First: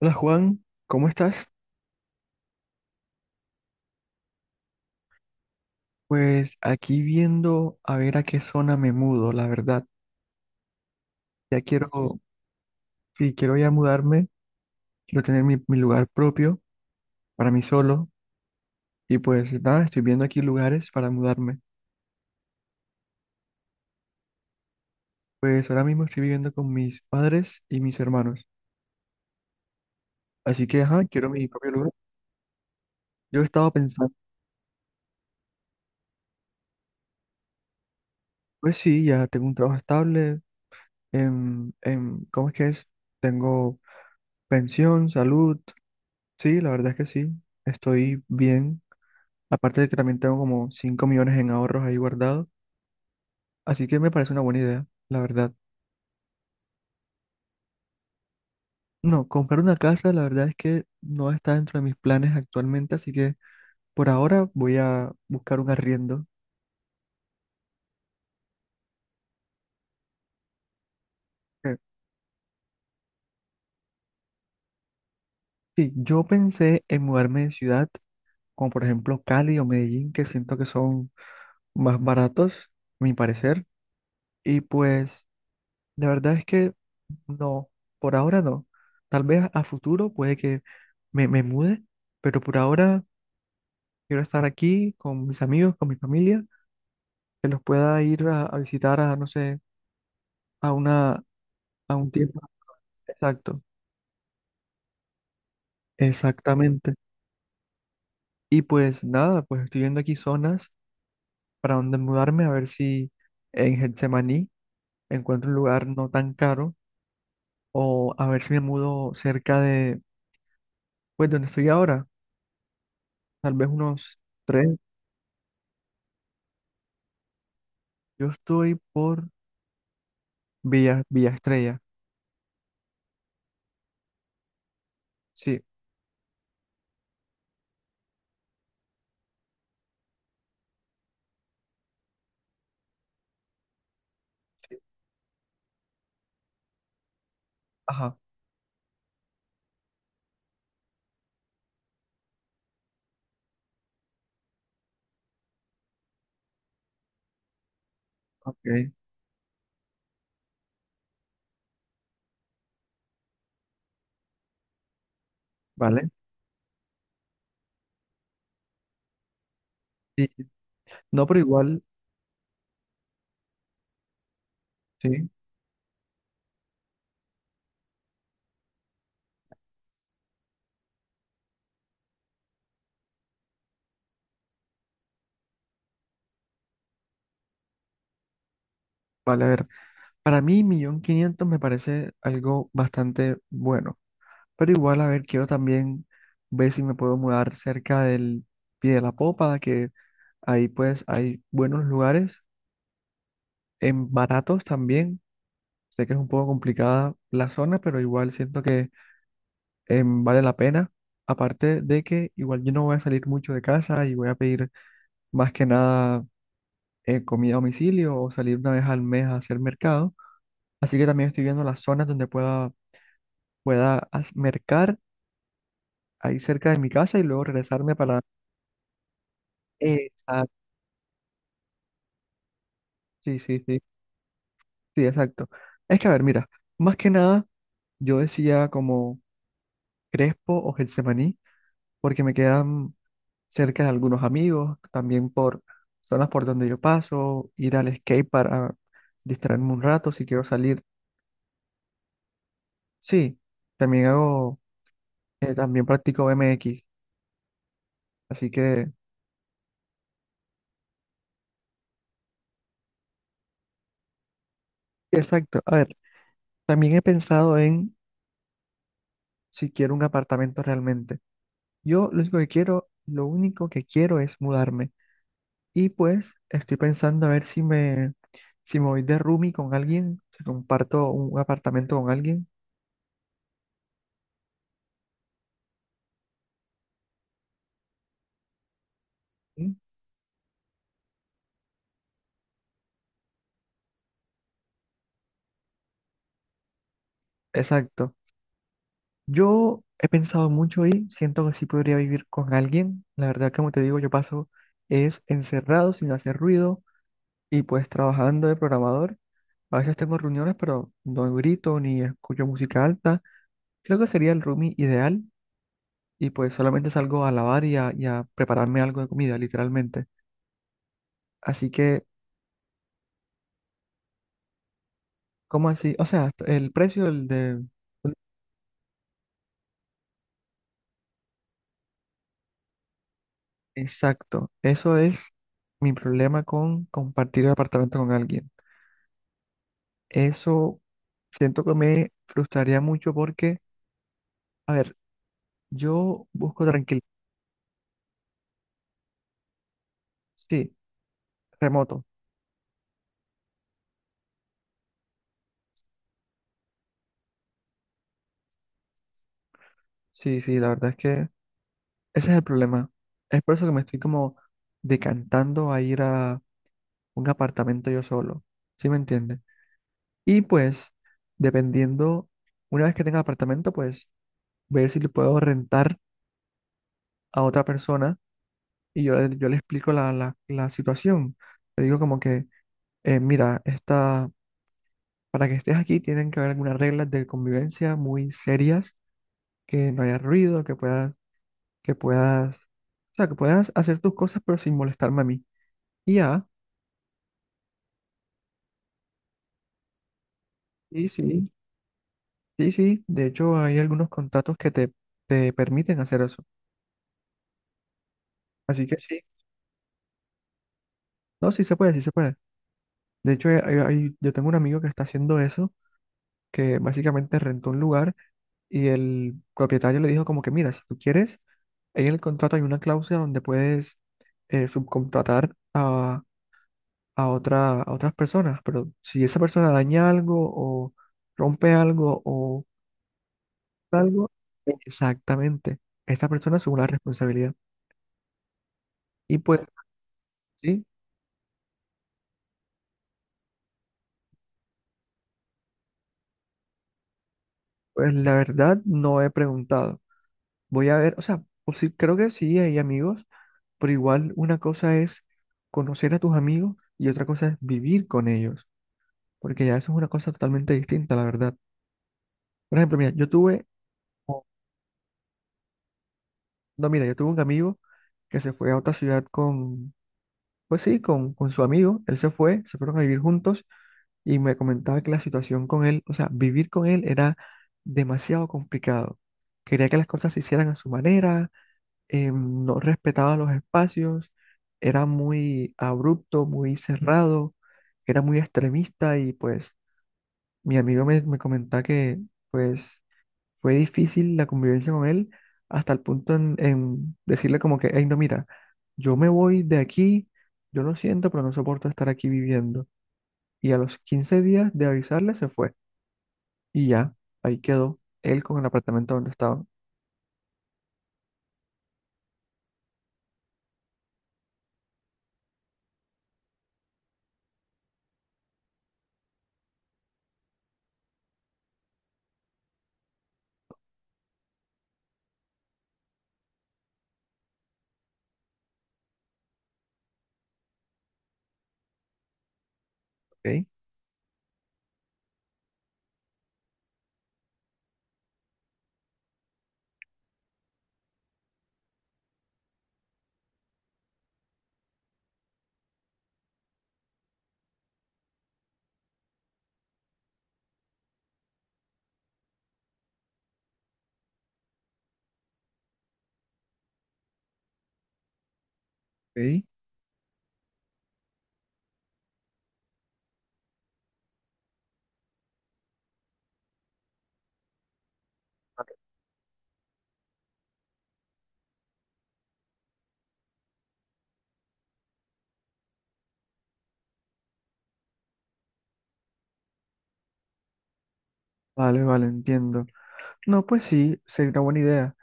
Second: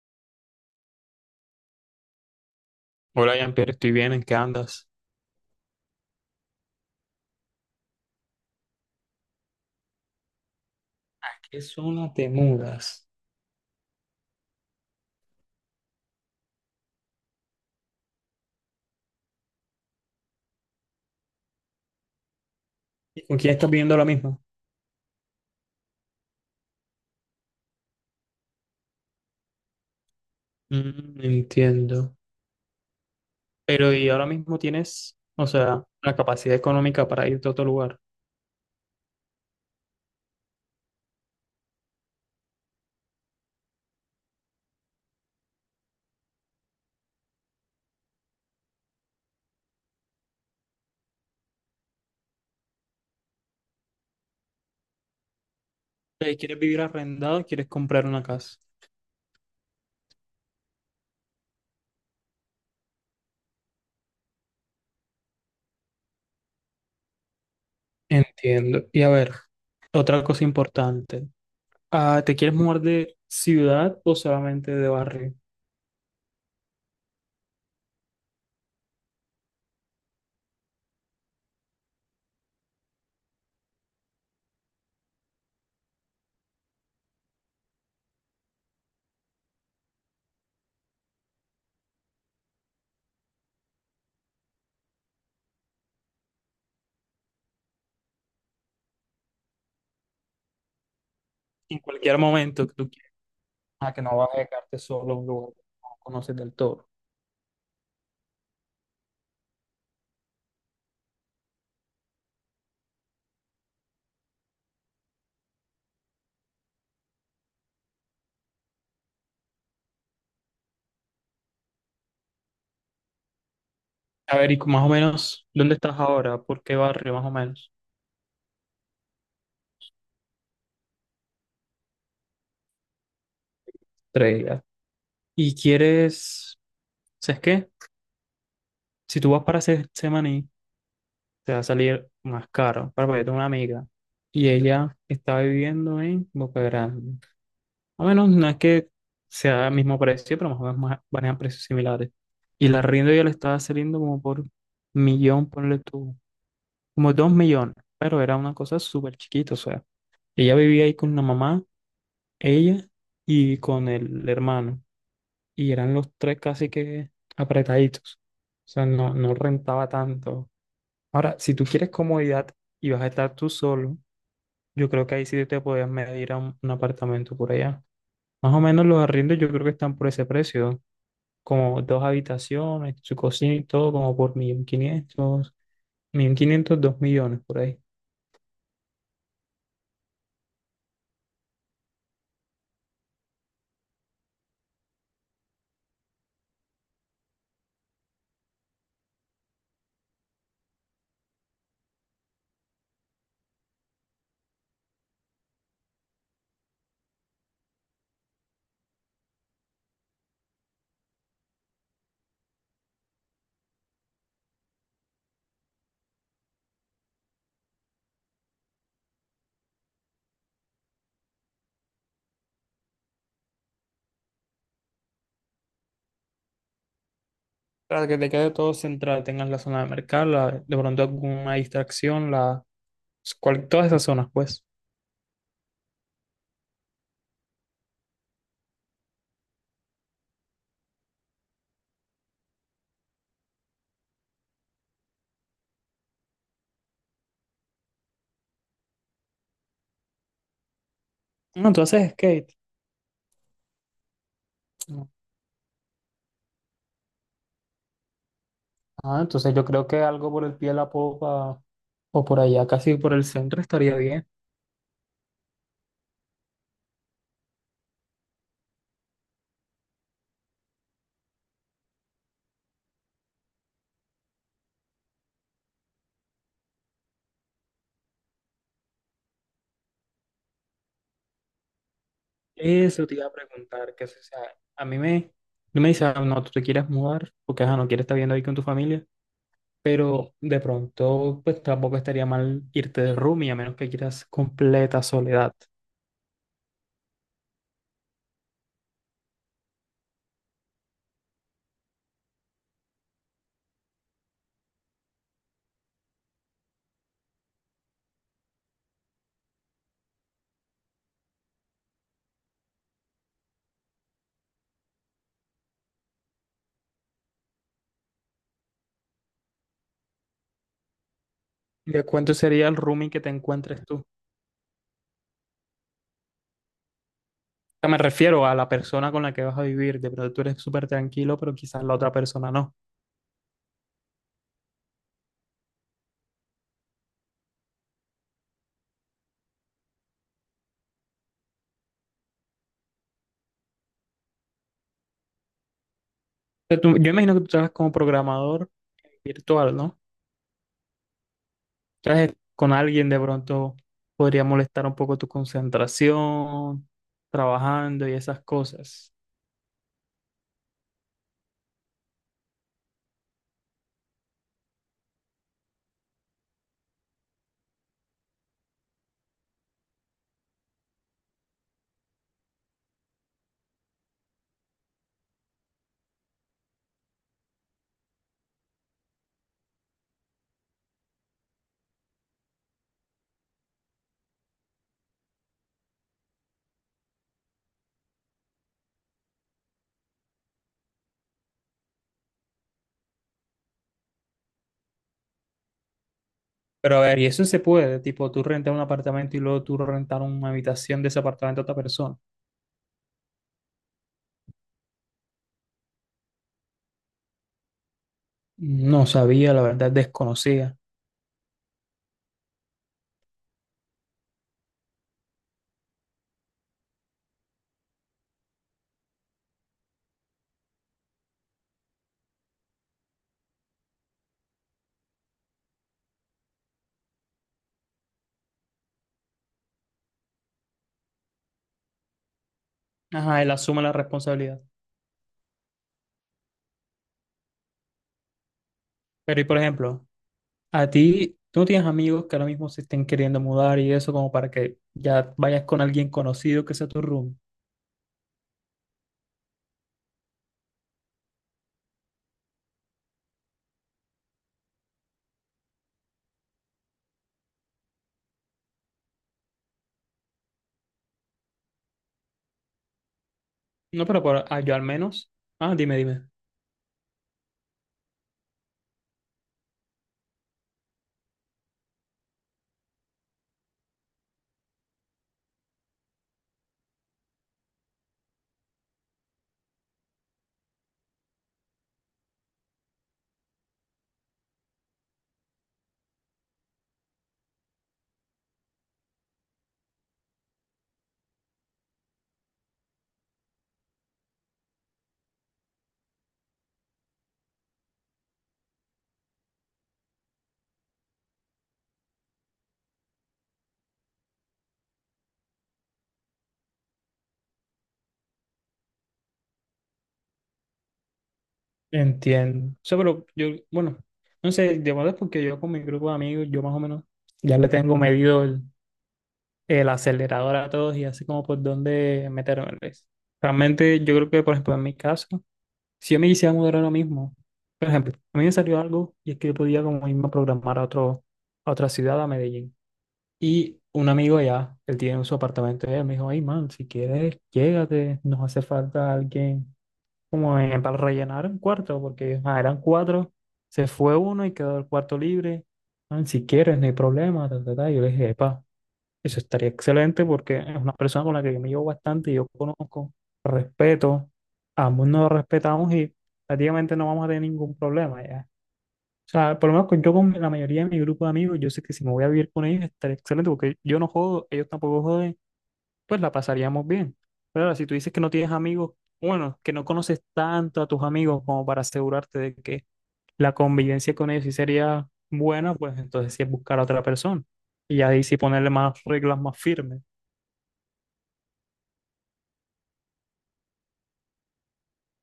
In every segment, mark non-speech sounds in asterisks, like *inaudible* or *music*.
Hola Juan, ¿cómo estás? Hola, Jean-Pierre, estoy bien, ¿en qué andas? Pues aquí viendo a ver a qué zona me mudo, la verdad. ¿A Ya qué zona quiero, te mudas? sí, quiero ya mudarme, quiero tener mi lugar propio para mí solo y pues nada, estoy viendo aquí lugares para mudarme. ¿Y con quién estás viviendo ahora mismo? Pues ahora mismo estoy viviendo con mis padres y mis hermanos, así que ajá, Mm, quiero mi propio lugar. entiendo. Yo estaba Pero ¿y pensando, ahora mismo tienes, o sea, la capacidad económica para irte a otro lugar? pues sí, ya tengo un trabajo estable, ¿cómo es que es? Tengo pensión, salud, sí, la verdad es que sí, estoy bien. Aparte de que también tengo como 5 millones en ahorros ahí guardados, así que me parece una buena idea, la verdad. ¿Quieres vivir arrendado o quieres comprar una casa? No, comprar una casa, la verdad es que no está dentro de mis planes actualmente, así que por ahora voy a buscar un arriendo. Entiendo. Y a ver, otra cosa importante. Eh, Ah, ¿te quieres mudar de ciudad o solamente de barrio? Sí, yo pensé en mudarme de ciudad, como por ejemplo Cali o Medellín, que siento que son más baratos, a mi parecer, y pues la verdad es que no, por ahora no. Tal vez a futuro puede que me mude, pero por ahora quiero estar aquí con mis amigos, con mi familia, que los pueda ir a visitar a, no sé, a una, En a un cualquier tiempo. momento que tú quieras, Exacto, ah, que no vas a dejarte solo en un lugar que no conoces del todo. exactamente. Y pues nada, pues estoy viendo aquí zonas para donde mudarme, a ver si en Getsemaní encuentro un lugar no tan caro, o a ver si me mudo cerca de, pues donde estoy ahora, tal vez unos A ver, y tres. más o menos, ¿dónde estás ahora? ¿Por qué barrio, más o menos? Yo estoy por Villa Estrella. Tres días. Y Sí, quieres, ¿sabes qué? Si tú vas para Se- Semaní, te va a salir más caro. Para porque yo tengo una amiga y sí, ella está viviendo en Boca Grande. A ajá, menos no es que sea el mismo precio, pero más o menos más- manejan precios similares. Y la arriendo ya le estaba saliendo como por millón, ponle tú, como 2.000.000. Pero era una ok, cosa súper chiquita, o sea, ella vivía ahí con la mamá, ella y con el hermano, y eran vale. los tres casi que apretaditos. O sea, no, no rentaba Sí, tanto. no, Ahora, pero si tú igual, quieres comodidad y vas a estar tú solo, yo creo que ahí sí, sí te podías medir a un apartamento por allá. Más o menos los arriendos yo creo que están por ese precio, como dos habitaciones, su cocina y todo, como por 1.500, quinientos dos millones por ahí. vale, a ver. Para mí, 1.500.000 me parece algo bastante bueno. Pero igual, a ver, quiero también ver si me puedo mudar cerca del Pie de la Popa, que ahí pues hay buenos lugares, en baratos también. Sé que es un poco complicada la zona, pero igual siento que vale la pena. Aparte de que igual yo no voy a salir mucho de casa y voy a pedir más que nada comida a domicilio o salir 1 vez al mes a hacer mercado. Así que también estoy viendo las zonas donde pueda mercar ahí cerca de mi casa y luego regresarme Para que para... te quede todo central, tengas la zona de mercado, la- Exacto, de pronto alguna distracción, la, sí, sí, cual- sí, todas esas zonas, pues. sí, exacto. Es que, a ver, mira, más que nada yo decía como Crespo o Getsemaní, porque me quedan cerca de algunos amigos, también por zonas por donde yo paso, ir al skate para distraerme un rato si quiero salir. No, tú haces skate. Sí, también hago, también practico BMX, así que, Ah, entonces yo creo que algo por el pie de la popa o por allá, casi por el centro, estaría bien. exacto. A ver, también he pensado en si quiero un apartamento realmente. Yo lo único que quiero, lo único que quiero es mudarme. Y pues estoy pensando a ver si si me voy de roomie con alguien, si comparto un apartamento con alguien. Eso te iba a preguntar, que si, o sea, a mí me, no me dice, "Ah, no, tú te quieres mudar, porque ajá, no quieres estar viviendo ahí con tu familia, ¿Sí? pero de pronto, pues tampoco estaría mal irte de roomie, a menos que quieras completa soledad." Exacto. Yo he pensado mucho y siento que sí podría vivir con alguien. La verdad, como te digo, yo paso es encerrado, sin hacer ruido y pues trabajando de programador. A veces tengo reuniones, pero no grito ni escucho música alta. Creo que sería el roomie ideal. Y pues solamente salgo a lavar y a prepararme algo de comida, literalmente. Así que, ¿De cuánto sería el roomie que te encuentres tú? O ¿cómo así? O sea, el precio del de... sea, me refiero a la persona con la que vas a vivir, de pronto tú eres súper tranquilo, pero quizás la otra persona no. Exacto, eso es mi problema con compartir el apartamento con alguien. Eso siento que me frustraría mucho porque, a ver, yo busco O sea, tú- tranquilidad. yo imagino que tú trabajas como programador virtual, ¿no? Sí, remoto. Entonces, con alguien de pronto podría molestar un poco tu concentración, trabajando y esas cosas. Sí, sí, la verdad es que ese es el problema. Es por eso que me estoy como decantando a ir a un apartamento yo solo. ¿Sí me entiendes? Y pues, dependiendo, una vez que tenga apartamento, pues ver si le puedo rentar a otra persona y yo, yo le explico la situación. Le digo como que, mira, esta, para que estés aquí tienen que haber algunas reglas de convivencia muy serias, que no haya ruido, que puedas, o sea, que puedas hacer tus cosas pero sin molestarme a mí. Y ya, Pero a ver, y eso se puede, tipo tú rentar un apartamento y luego tú rentar una habitación sí, de ese sí, apartamento a otra persona. sí, sí, de hecho hay algunos contratos que te permiten hacer eso. Así que No sí, sabía, la verdad, desconocía. no, sí se puede, sí se puede. De hecho, yo tengo un amigo que está haciendo eso, que básicamente rentó un lugar y el propietario le dijo como que, mira, si tú quieres, ahí en el contrato hay una cláusula donde puedes subcontratar a otra, a otras personas, pero si esa persona daña algo o rompe algo o Ajá, él asume la algo, responsabilidad. exactamente, esta persona asume la responsabilidad. Y Pero y por pues, ejemplo, sí, a ti, tú no tienes amigos que ahora mismo se estén queriendo mudar y eso como para que ya vayas con alguien conocido que sea tu room. pues la verdad no he preguntado. Voy a ver, o sea, pues sí, creo que sí hay amigos. Pero igual una cosa es conocer a tus amigos y otra cosa es vivir con ellos, porque ya eso es una cosa totalmente distinta, la verdad. Por ejemplo, mira, No, pero por- ah, yo al menos. Ah, dime, dime. no, mira, yo tuve un amigo que se fue a otra ciudad con, pues sí, con su amigo, se fueron a vivir juntos y me comentaba que la situación con él, o sea, vivir con él era demasiado complicado. Quería que las cosas se hicieran a su manera, no respetaba los espacios, era muy abrupto, muy cerrado, era muy extremista y pues mi amigo me comentaba que pues fue difícil la convivencia con él hasta el punto en decirle como que, hey, no, mira, yo me voy de aquí, yo lo siento, pero no soporto estar aquí viviendo. Y a los 15 días de avisarle se fue y ya, ahí quedó él con el apartamento donde estaba. Entiendo. O sea, pero yo, bueno, no sé, de verdad es porque yo con mi grupo de amigos, yo más o menos ya le tengo medido el acelerador a todos y así como por dónde meterme. Realmente yo creo que, por ejemplo, en mi caso, si yo me quisiera mudar ahora mismo, por ejemplo, a mí me salió algo y es que yo podía como irme a programar a otro, a otra ciudad, a Medellín. ¿Ok? Y un amigo allá, él tiene su apartamento, y él me dijo, ay, man, si quieres, llégate, nos hace falta alguien como en- para rellenar un cuarto, porque ah, eran 4, se fue uno y quedó el cuarto libre. Ah, si quieres, no hay problema, ta, ta, ta. Yo le dije, epa, eso estaría excelente porque es una persona con la que yo me llevo bastante y yo conozco, respeto, ambos nos respetamos y prácticamente no vamos a tener ningún problema ya. O sea, ¿Ok? por lo menos con- yo con la mayoría de mi grupo de amigos, yo sé que si me voy a vivir con ellos estaría excelente porque yo no jodo, ellos tampoco joden, pues la pasaríamos bien. Pero ahora, si tú dices que no tienes amigos, bueno, que no conoces tanto a tus amigos como para asegurarte de que la convivencia con ellos sí sería buena, pues entonces sí es buscar a otra persona. Y ahí sí ponerle más reglas más firmes. Vale, vale, entiendo. No, pues sí, sería una buena idea.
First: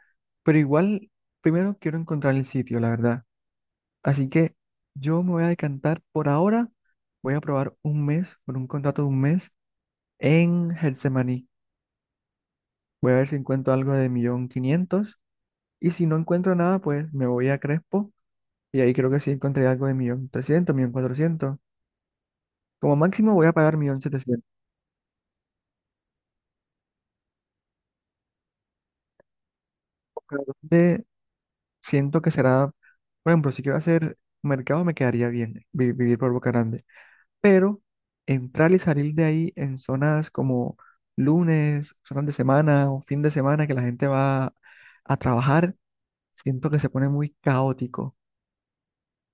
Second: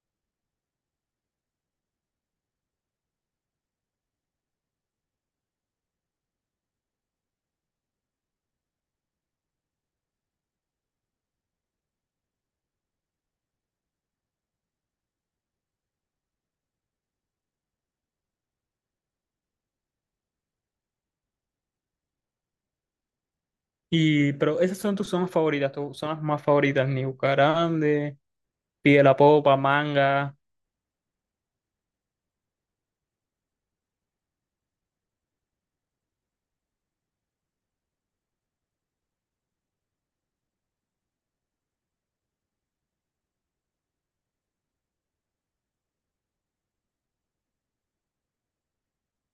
Pero igual, primero quiero encontrar el sitio, la verdad. Así que yo me voy a decantar por ahora. Voy a probar 1 mes, por un contrato de 1 mes, en Getsemaní. Voy a ver si encuentro algo de 1.500.000. Y si no encuentro nada, pues me voy a Crespo. Y ahí creo que sí encontré algo de 1.300.000, 1.400.000. Como máximo voy a pagar millón Y, setecientos. pero esas son tus zonas favoritas, tus zonas más favoritas, New Grande, Pie de la Popa, Manga. Pero ¿dónde siento que será, por ejemplo, si quiero hacer mercado, me quedaría bien vivir por Boca Grande. Pero entrar y salir de ahí en zonas como lunes, zonas de semana o fin de semana que la gente va a trabajar, siento que se pone muy caótico.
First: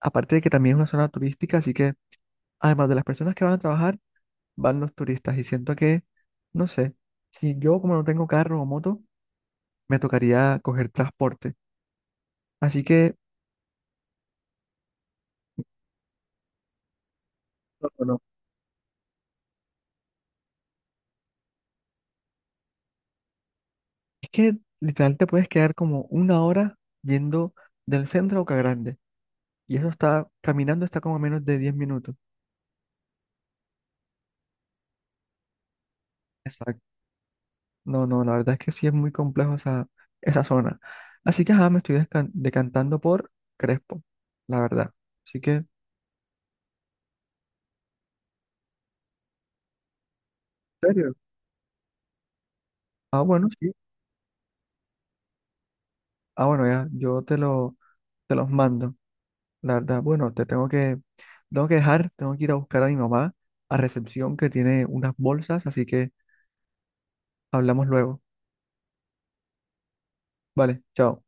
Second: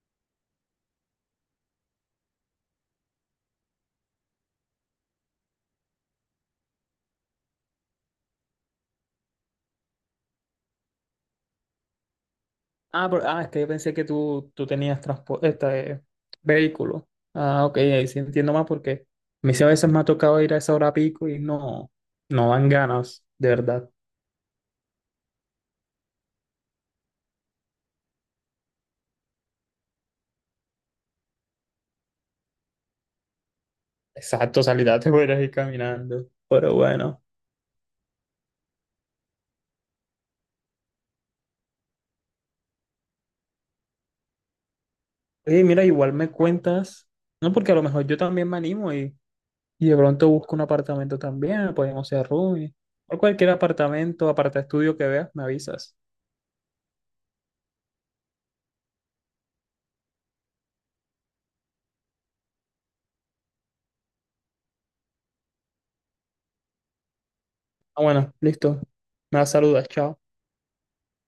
Aparte de que también es una zona turística, así que además de las personas que van a trabajar, van los turistas y siento que, no sé, si yo como no tengo carro o moto, me tocaría coger transporte. Así Ah, que, por- ah, es que yo pensé que tú tenías transporte, este, vehículo. Ah, ok, no, no, ahí no, sí entiendo más porque a mí sí a veces me ha tocado ir a esa hora pico y no, no dan ganas, de verdad. es que literal te puedes quedar como 1 hora yendo del centro a Boca Grande. Y eso está, caminando está como a menos de 10 minutos. Exacto, salida te *laughs* voy a ir caminando. Pero Exacto. bueno. No, no, la verdad es que sí es muy complejo esa, esa zona. Así que, ajá, me estoy decantando por Crespo, la verdad. Así que, Oye, ¿en mira, igual me cuentas, no, porque a lo mejor yo también me animo y de pronto busco un serio? apartamento también, podemos ser roomie, o Ah, bueno, cualquier sí. apartamento, aparta estudio que veas, me avisas. Ah, bueno, ya, te los mando, la verdad. Bueno, tengo que dejar, tengo que ir a buscar a mi mamá a recepción que tiene unas bolsas, así que hablamos Ah, luego. bueno, listo. Me saludas, chao. Vale, chao.